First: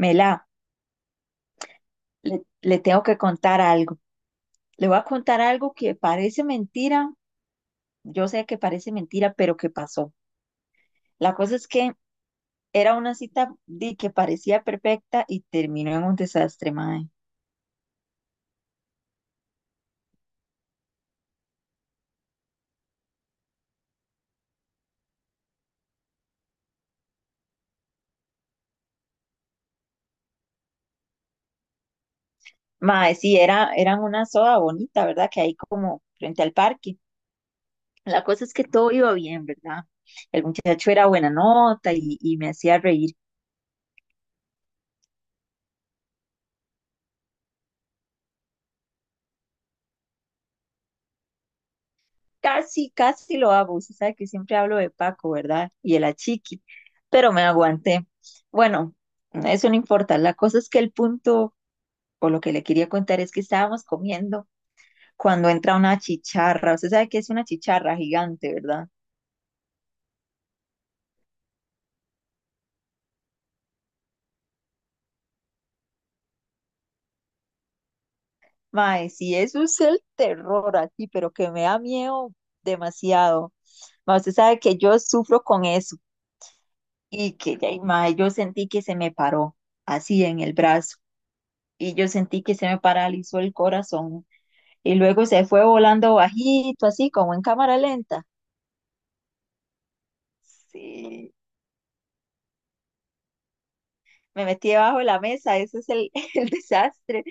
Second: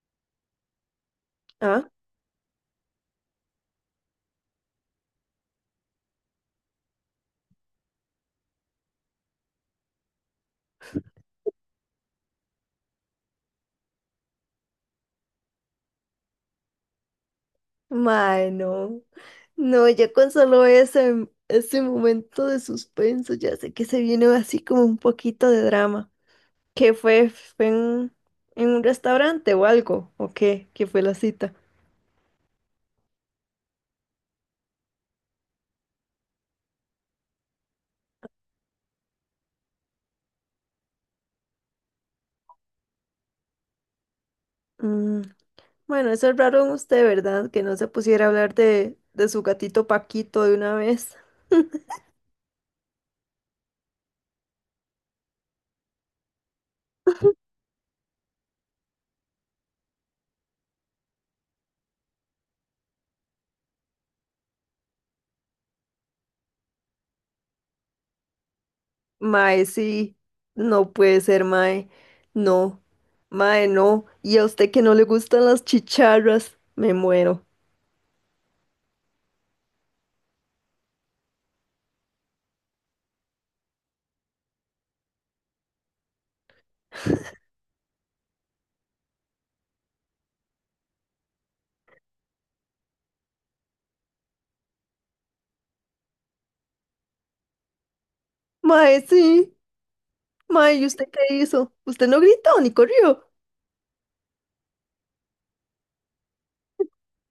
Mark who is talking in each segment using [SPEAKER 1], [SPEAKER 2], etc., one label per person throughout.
[SPEAKER 1] Mela,
[SPEAKER 2] Ah,
[SPEAKER 1] le tengo que contar algo. Le voy a contar algo que parece mentira. Yo sé que parece mentira, pero que pasó. La cosa es que era una cita di, que parecía perfecta y terminó en un desastre, mae.
[SPEAKER 2] mae, no. No, ya con solo ese momento de suspenso, ya sé que se viene así como un poquito de drama. ¿Qué fue? ¿Fue en un restaurante o algo? ¿O qué? ¿Qué fue la cita?
[SPEAKER 1] Mae, sí, era, eran una soda bonita, ¿verdad? Que hay como frente al parque. La cosa es que todo iba bien, ¿verdad? El muchacho era buena nota y me hacía reír.
[SPEAKER 2] Mm, bueno, eso es raro en usted, ¿verdad? Que no se pusiera a hablar de su gatito Paquito de una vez.
[SPEAKER 1] Casi, casi lo hago. Usted sabe que siempre hablo de Paco, ¿verdad? Y el achiqui, pero me aguanté. Bueno, eso no importa. La cosa es que el punto, o lo que le quería contar, es que estábamos comiendo cuando entra una chicharra. Usted sabe que es una chicharra gigante, ¿verdad?
[SPEAKER 2] Mae, sí. No puede ser, mae. No. Mae, no. Y a usted que no le gustan las chicharras, me muero.
[SPEAKER 1] Mae, sí, eso es el terror aquí, pero que me da miedo demasiado. Mae, usted sabe que yo sufro con eso y que, ya, mae, yo sentí que se me paró así en el brazo. Y yo sentí que se me paralizó el corazón y luego se fue volando bajito, así como en cámara lenta.
[SPEAKER 2] Mae, sí. May, ¿y usted qué
[SPEAKER 1] Sí,
[SPEAKER 2] hizo? Usted no gritó ni corrió.
[SPEAKER 1] me metí debajo de la mesa, ese es el, el desastre,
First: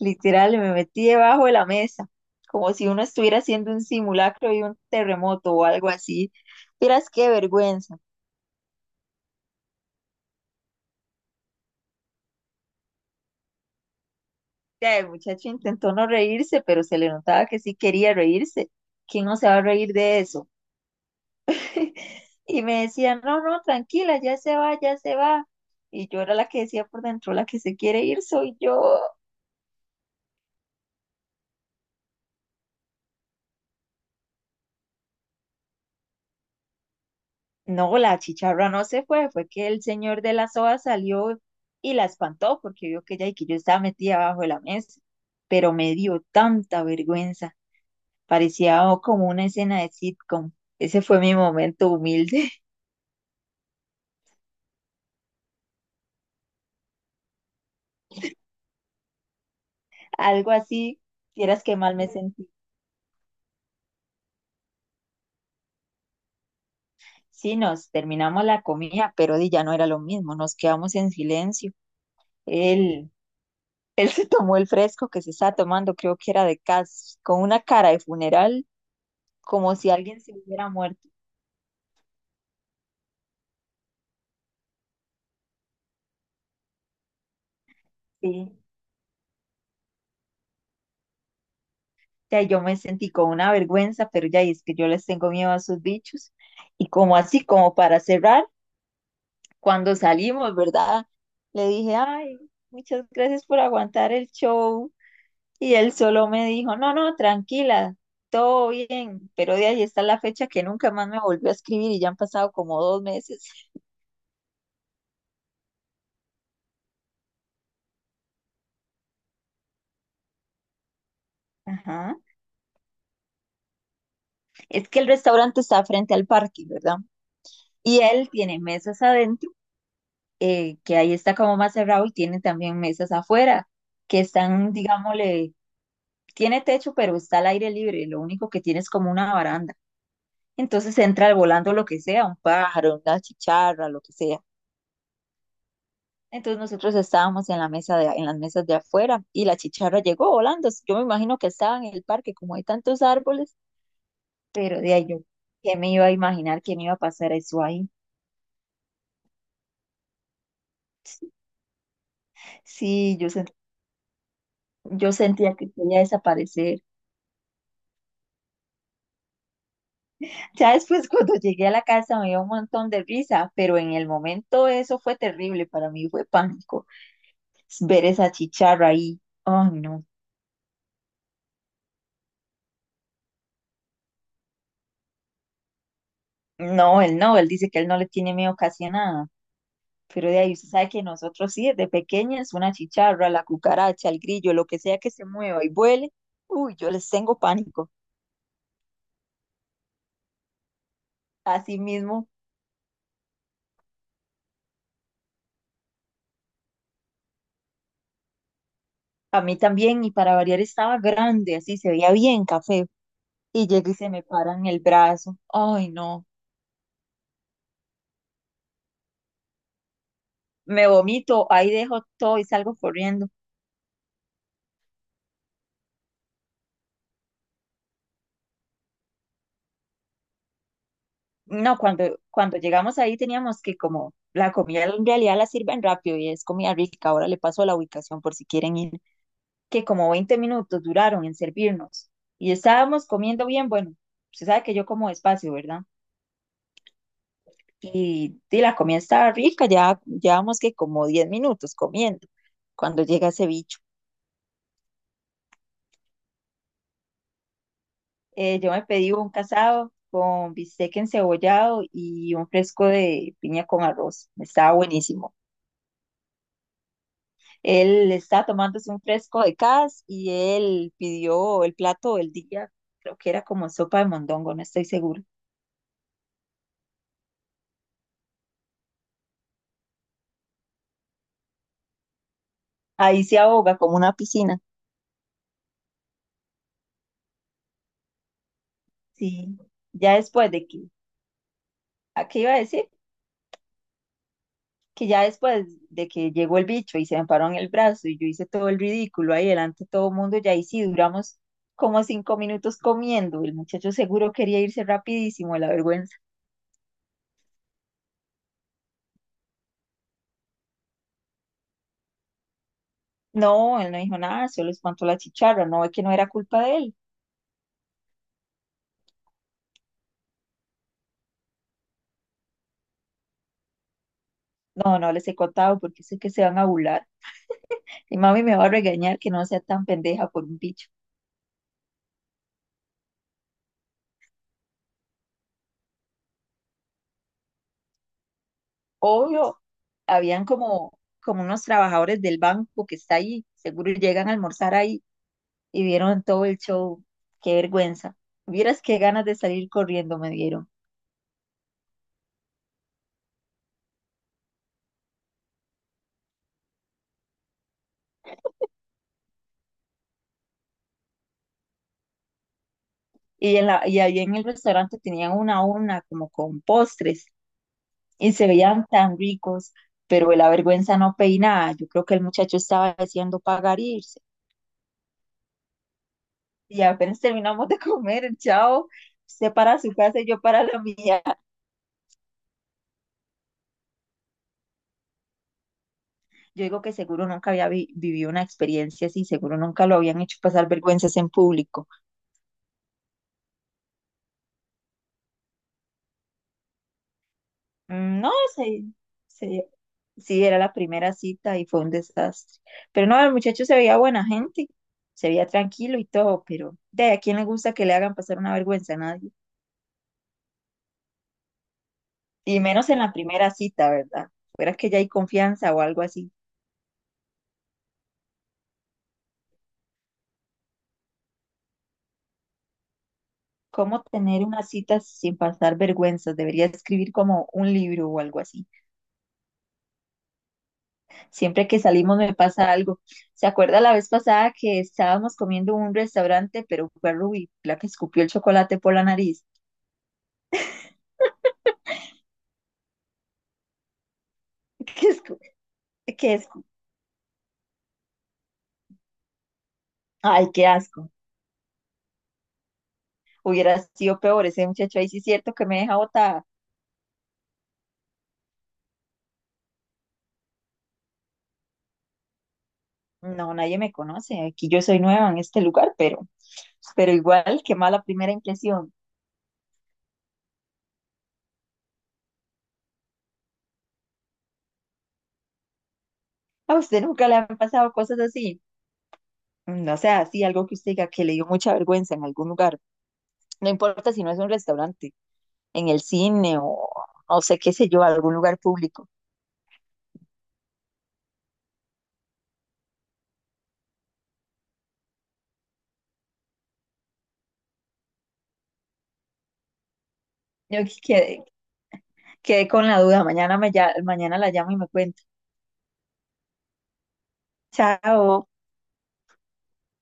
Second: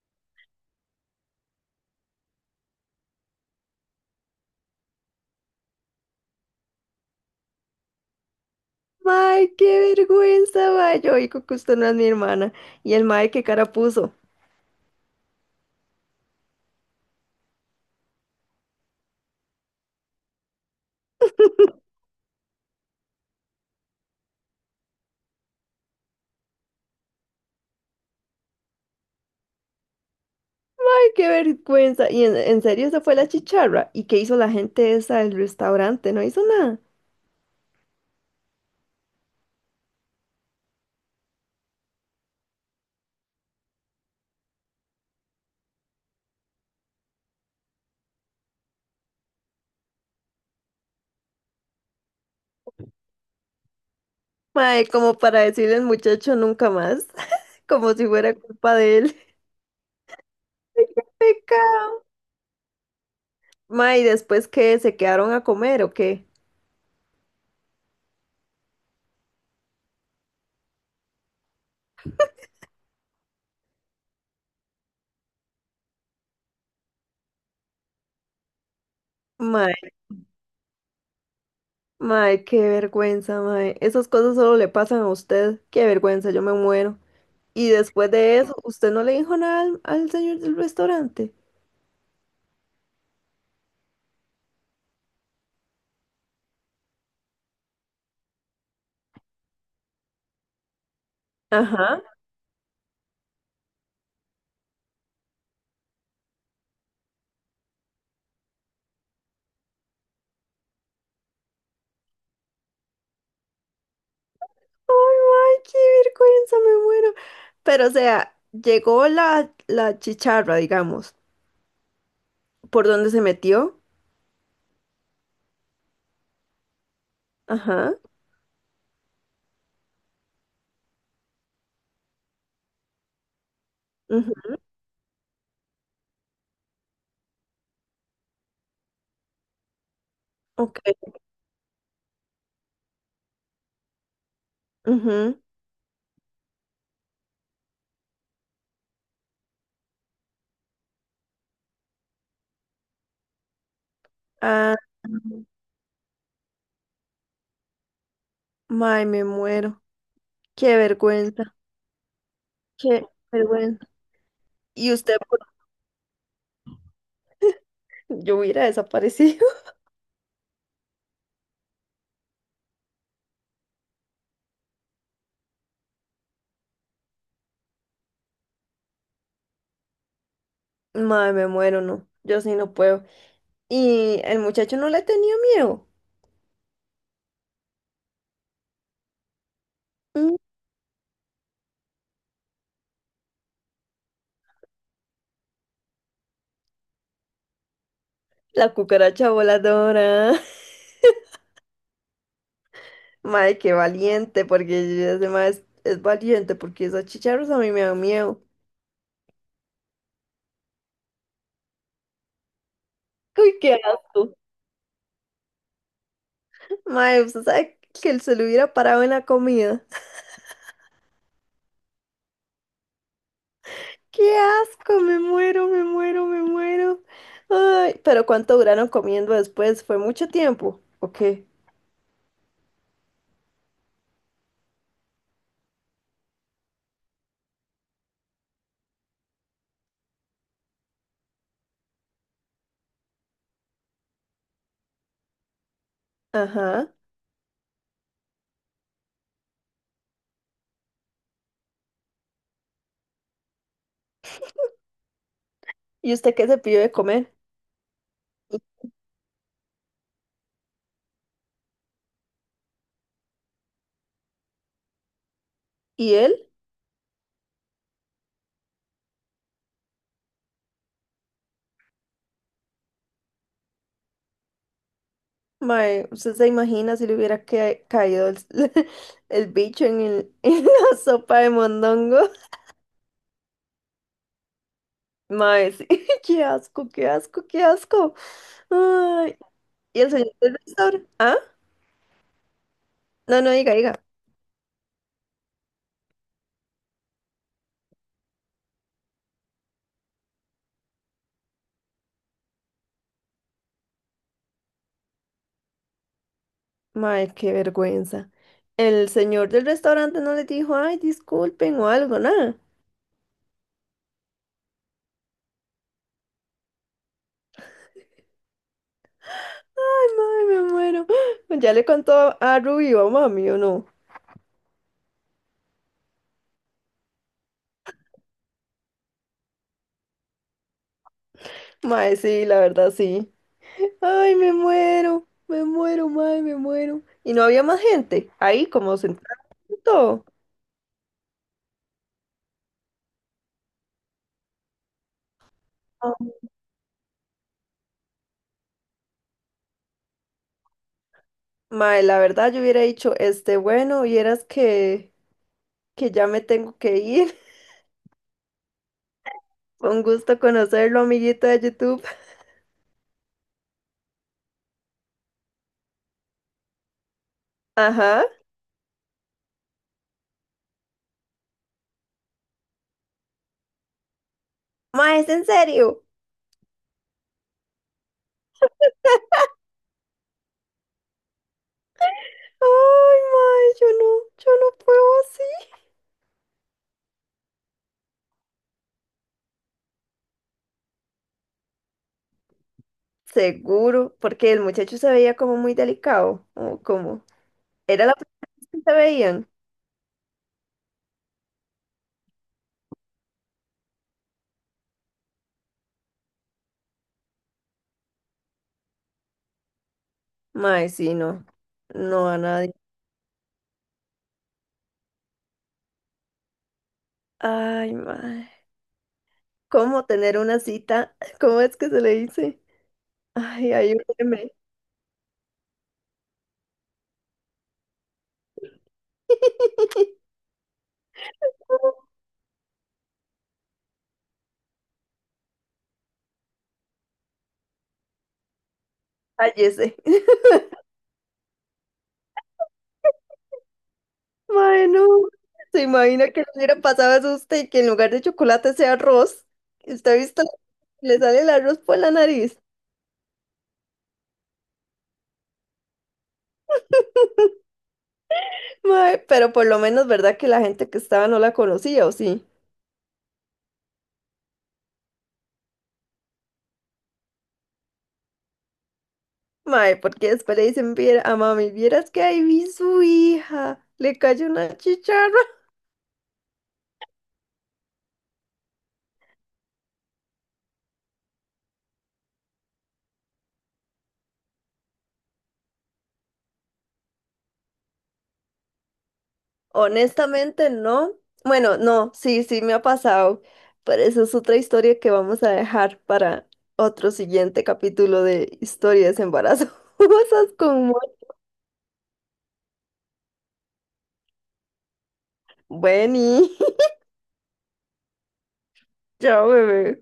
[SPEAKER 1] literal, me metí debajo de la mesa, como si uno estuviera haciendo un simulacro de un terremoto o algo así. Miras qué vergüenza.
[SPEAKER 2] May, qué vergüenza, may. Yo digo que usted no es mi hermana. Y el may, qué cara puso.
[SPEAKER 1] Ya, el muchacho intentó no reírse, pero se le notaba que sí quería reírse. ¿Quién no se va a reír de eso? Y me decían, no, no, tranquila, ya se va, ya se va. Y yo era la que decía por dentro, la que se quiere ir soy yo.
[SPEAKER 2] May, qué vergüenza. Y en serio, esa fue la chicharra. ¿Y qué hizo la gente esa del restaurante? No hizo nada.
[SPEAKER 1] No, la chicharra no se fue, fue que el señor de la soa salió y la espantó porque vio que ella y que yo estaba metida abajo de la mesa. Pero me dio tanta vergüenza, parecía como una escena de sitcom. Ese fue mi momento humilde,
[SPEAKER 2] May, como para decirle al muchacho nunca más, como si fuera culpa de él.
[SPEAKER 1] algo
[SPEAKER 2] Ay,
[SPEAKER 1] así,
[SPEAKER 2] ¡qué
[SPEAKER 1] quieras que mal
[SPEAKER 2] pecado!
[SPEAKER 1] me sentí.
[SPEAKER 2] May, ¿después qué? ¿Se quedaron a comer o qué?
[SPEAKER 1] Sí, nos terminamos la comida, pero di, ya no era lo mismo, nos quedamos en silencio. Él, él se tomó el fresco que se estaba tomando, creo que era de cas, con una cara de funeral,
[SPEAKER 2] May,
[SPEAKER 1] como si alguien se hubiera muerto.
[SPEAKER 2] may, qué vergüenza, may. Esas cosas solo le pasan a usted. Qué vergüenza, yo me muero. Y después de eso,
[SPEAKER 1] Sí.
[SPEAKER 2] ¿usted no le dijo nada al señor del restaurante?
[SPEAKER 1] Ya yo me sentí con una vergüenza, pero ya y es que yo les tengo miedo a esos bichos. Y como así, como para cerrar, cuando salimos, ¿verdad? Le dije,
[SPEAKER 2] Ajá.
[SPEAKER 1] ay, muchas gracias por aguantar el show. Y él solo me dijo, no, no, tranquila, todo bien, pero de ahí está la fecha que nunca más me volvió a escribir y ya han pasado como 2 meses.
[SPEAKER 2] Ay, ay, qué vergüenza, me muero. Pero, o sea, llegó la chicharra, digamos,
[SPEAKER 1] Ajá.
[SPEAKER 2] por donde se metió.
[SPEAKER 1] Es que el restaurante está frente al parque, ¿verdad?
[SPEAKER 2] Ajá.
[SPEAKER 1] Y él tiene mesas adentro, que ahí está como más cerrado, y tiene también mesas afuera, que
[SPEAKER 2] Ujú.
[SPEAKER 1] están, digámosle, tiene techo, pero está al aire libre, lo único que tiene es como una baranda.
[SPEAKER 2] Ok.
[SPEAKER 1] Entonces entra volando lo que sea, un pájaro, una chicharra, lo que sea.
[SPEAKER 2] Ujú.
[SPEAKER 1] Entonces nosotros estábamos en la mesa de, en las mesas de afuera y la chicharra llegó volando. Yo me imagino que estaba en el parque, como hay tantos árboles,
[SPEAKER 2] Ah,
[SPEAKER 1] pero de ahí yo, ¿qué me iba a imaginar que me iba a pasar eso ahí?
[SPEAKER 2] ay, me muero. Qué vergüenza. Qué
[SPEAKER 1] Sí, yo.
[SPEAKER 2] vergüenza. Y
[SPEAKER 1] Yo
[SPEAKER 2] usted, por...
[SPEAKER 1] sentía que quería desaparecer.
[SPEAKER 2] yo hubiera desaparecido.
[SPEAKER 1] Ya después, cuando llegué a la casa, me dio un montón de risa, pero en el momento eso fue terrible para mí, fue pánico. Ver esa chicharra ahí. Oh, no.
[SPEAKER 2] Ay, me muero, no. Yo sí no puedo. Y el muchacho no le tenía miedo.
[SPEAKER 1] No, él no, él dice que él no le tiene miedo casi a nada. Pero
[SPEAKER 2] Mm.
[SPEAKER 1] de ahí usted sabe que nosotros sí, desde pequeñas, una chicharra, la cucaracha, el grillo, lo que sea que se mueva y vuele, uy, yo les tengo pánico.
[SPEAKER 2] La cucaracha voladora.
[SPEAKER 1] Así mismo,
[SPEAKER 2] Madre, qué valiente, porque yo ya mae, es valiente, porque esos chicharros a mí me dan miedo.
[SPEAKER 1] a mí también, y para variar estaba grande, así se veía bien café,
[SPEAKER 2] Uy,
[SPEAKER 1] y
[SPEAKER 2] qué
[SPEAKER 1] llega y se me
[SPEAKER 2] asco.
[SPEAKER 1] para en el brazo. Ay, no,
[SPEAKER 2] Madre, usted sabe que él se lo hubiera parado en la comida.
[SPEAKER 1] me vomito, ahí dejo todo y salgo corriendo.
[SPEAKER 2] ¡Qué asco! Me muero, me muero, me muero. Ay, pero ¿cuánto duraron comiendo después? ¿Fue mucho tiempo? ¿O qué?
[SPEAKER 1] No, cuando llegamos ahí teníamos que como la comida en realidad la sirven rápido y es comida rica. Ahora le paso la ubicación por si quieren ir, que como 20 minutos duraron en servirnos y estábamos comiendo bien. Bueno, se sabe que yo como despacio, ¿verdad?
[SPEAKER 2] Ajá.
[SPEAKER 1] Y la comida estaba rica, ya llevamos que como 10 minutos comiendo cuando llega ese bicho.
[SPEAKER 2] ¿Y usted qué se pidió de comer? ¿Y,
[SPEAKER 1] Yo me pedí un casado con bistec encebollado y un fresco de piña con arroz. Estaba buenísimo.
[SPEAKER 2] y él?
[SPEAKER 1] Él estaba tomándose un fresco de cas y él pidió el plato del día, creo que era como sopa de mondongo, no estoy seguro.
[SPEAKER 2] Mae, ¿usted se imagina si le hubiera caído el, el bicho en el... en la sopa de mondongo?
[SPEAKER 1] Ahí se ahoga como una piscina.
[SPEAKER 2] Mae, sí. Qué asco, qué asco, qué asco. Ay,
[SPEAKER 1] Sí.
[SPEAKER 2] y el
[SPEAKER 1] Ya
[SPEAKER 2] señor
[SPEAKER 1] después
[SPEAKER 2] del
[SPEAKER 1] de que,
[SPEAKER 2] restaurante. Ah,
[SPEAKER 1] ¿a qué iba a decir?
[SPEAKER 2] no, no, diga, diga.
[SPEAKER 1] Que ya después de que llegó el bicho y se me paró en el brazo y yo hice todo el ridículo ahí delante de todo el mundo, ya ahí sí duramos como 5 minutos comiendo. El muchacho seguro quería irse rapidísimo de la vergüenza.
[SPEAKER 2] Mae, qué vergüenza. El señor del restaurante no le dijo, ay, disculpen o algo, nada.
[SPEAKER 1] No, él no dijo nada, solo espantó la chicharra, no es que no era culpa de él.
[SPEAKER 2] Ay, mae, me muero. Ya le contó a Ruby o a mami o no.
[SPEAKER 1] No, no les he contado porque sé que se van a burlar. Y mami me va a regañar que no sea tan pendeja por un bicho.
[SPEAKER 2] Mae, sí, la verdad, sí. Ay, me muero, mae, me muero. Y no había más gente ahí, como sentado.
[SPEAKER 1] Obvio, habían como, como unos trabajadores del banco que está ahí, seguro llegan a almorzar ahí y vieron todo el show. Qué vergüenza. Vieras qué ganas de salir corriendo me dieron.
[SPEAKER 2] Mae, la verdad, yo hubiera dicho, este, bueno, vieras que... que ya me tengo que ir. Fue un gusto conocerlo, amiguito de YouTube.
[SPEAKER 1] Y, en la, y ahí en el restaurante tenían una a una como con postres
[SPEAKER 2] Ajá.
[SPEAKER 1] y se veían tan ricos, pero la vergüenza no peinaba. Yo creo que el muchacho estaba deseando pagar e irse.
[SPEAKER 2] Ma, ¿es en serio?
[SPEAKER 1] Y apenas terminamos de comer, el chavo, usted para su casa y yo para la mía.
[SPEAKER 2] Ay, ma, yo no, yo no puedo así.
[SPEAKER 1] Yo digo que seguro nunca había vi- vivido una experiencia así, seguro nunca lo habían hecho pasar vergüenzas en público.
[SPEAKER 2] Seguro, porque el muchacho se veía como muy delicado, o como... ¿Era la
[SPEAKER 1] No,
[SPEAKER 2] primera vez que
[SPEAKER 1] se,
[SPEAKER 2] se veían?
[SPEAKER 1] se sí, era la primera cita y fue un desastre. Pero no, el muchacho se veía buena gente, se veía tranquilo y todo, pero de a quién le gusta que le hagan pasar una vergüenza a nadie.
[SPEAKER 2] Ma, sí, no. No a
[SPEAKER 1] Y
[SPEAKER 2] nadie.
[SPEAKER 1] menos en la primera cita, ¿verdad? Fuera que ya hay confianza o algo así.
[SPEAKER 2] Ay, ma. ¿Cómo tener una cita? ¿Cómo es que se le dice? Ay,
[SPEAKER 1] ¿Cómo tener
[SPEAKER 2] ayúdeme.
[SPEAKER 1] una cita sin pasar vergüenzas? Debería escribir como un libro o algo así. Siempre que salimos me pasa algo. ¿Se acuerda la vez pasada que estábamos comiendo en un restaurante, pero fue Ruby la que escupió el chocolate por la nariz?
[SPEAKER 2] Cállese. Mae, no.
[SPEAKER 1] Que, escu-
[SPEAKER 2] ¿Se
[SPEAKER 1] que
[SPEAKER 2] imagina que le
[SPEAKER 1] escu-
[SPEAKER 2] hubiera pasado eso a usted y que en lugar de chocolate sea arroz? ¿Usted ha visto?
[SPEAKER 1] Ay, qué asco.
[SPEAKER 2] Le sale el arroz por la nariz.
[SPEAKER 1] Hubiera sido peor, ese muchacho ahí sí es cierto que me deja botada.
[SPEAKER 2] Mae, pero por lo menos, ¿verdad que la gente que estaba no la conocía o sí?
[SPEAKER 1] No, nadie me conoce, aquí yo soy nueva en este lugar, pero igual, qué mala primera impresión.
[SPEAKER 2] Mae, porque después le dicen, "Viera... a mami, vieras que ahí vi su hija, le cayó una chicharra."
[SPEAKER 1] ¿A usted nunca le han pasado cosas así? No sea así, algo que usted diga que le dio mucha vergüenza en algún lugar. No importa si no es un restaurante, en el cine o no sé qué sé yo, algún lugar público.
[SPEAKER 2] Honestamente, no. Bueno, no, sí, sí me ha pasado, pero eso es otra historia que vamos a dejar para otro siguiente capítulo de historias embarazosas
[SPEAKER 1] Yo
[SPEAKER 2] con
[SPEAKER 1] que-
[SPEAKER 2] Mónica.
[SPEAKER 1] quedé, quedé con la duda, mañana, me, ya- mañana la llamo y me cuenta.
[SPEAKER 2] Bueno,
[SPEAKER 1] Chao.
[SPEAKER 2] chao, bebé.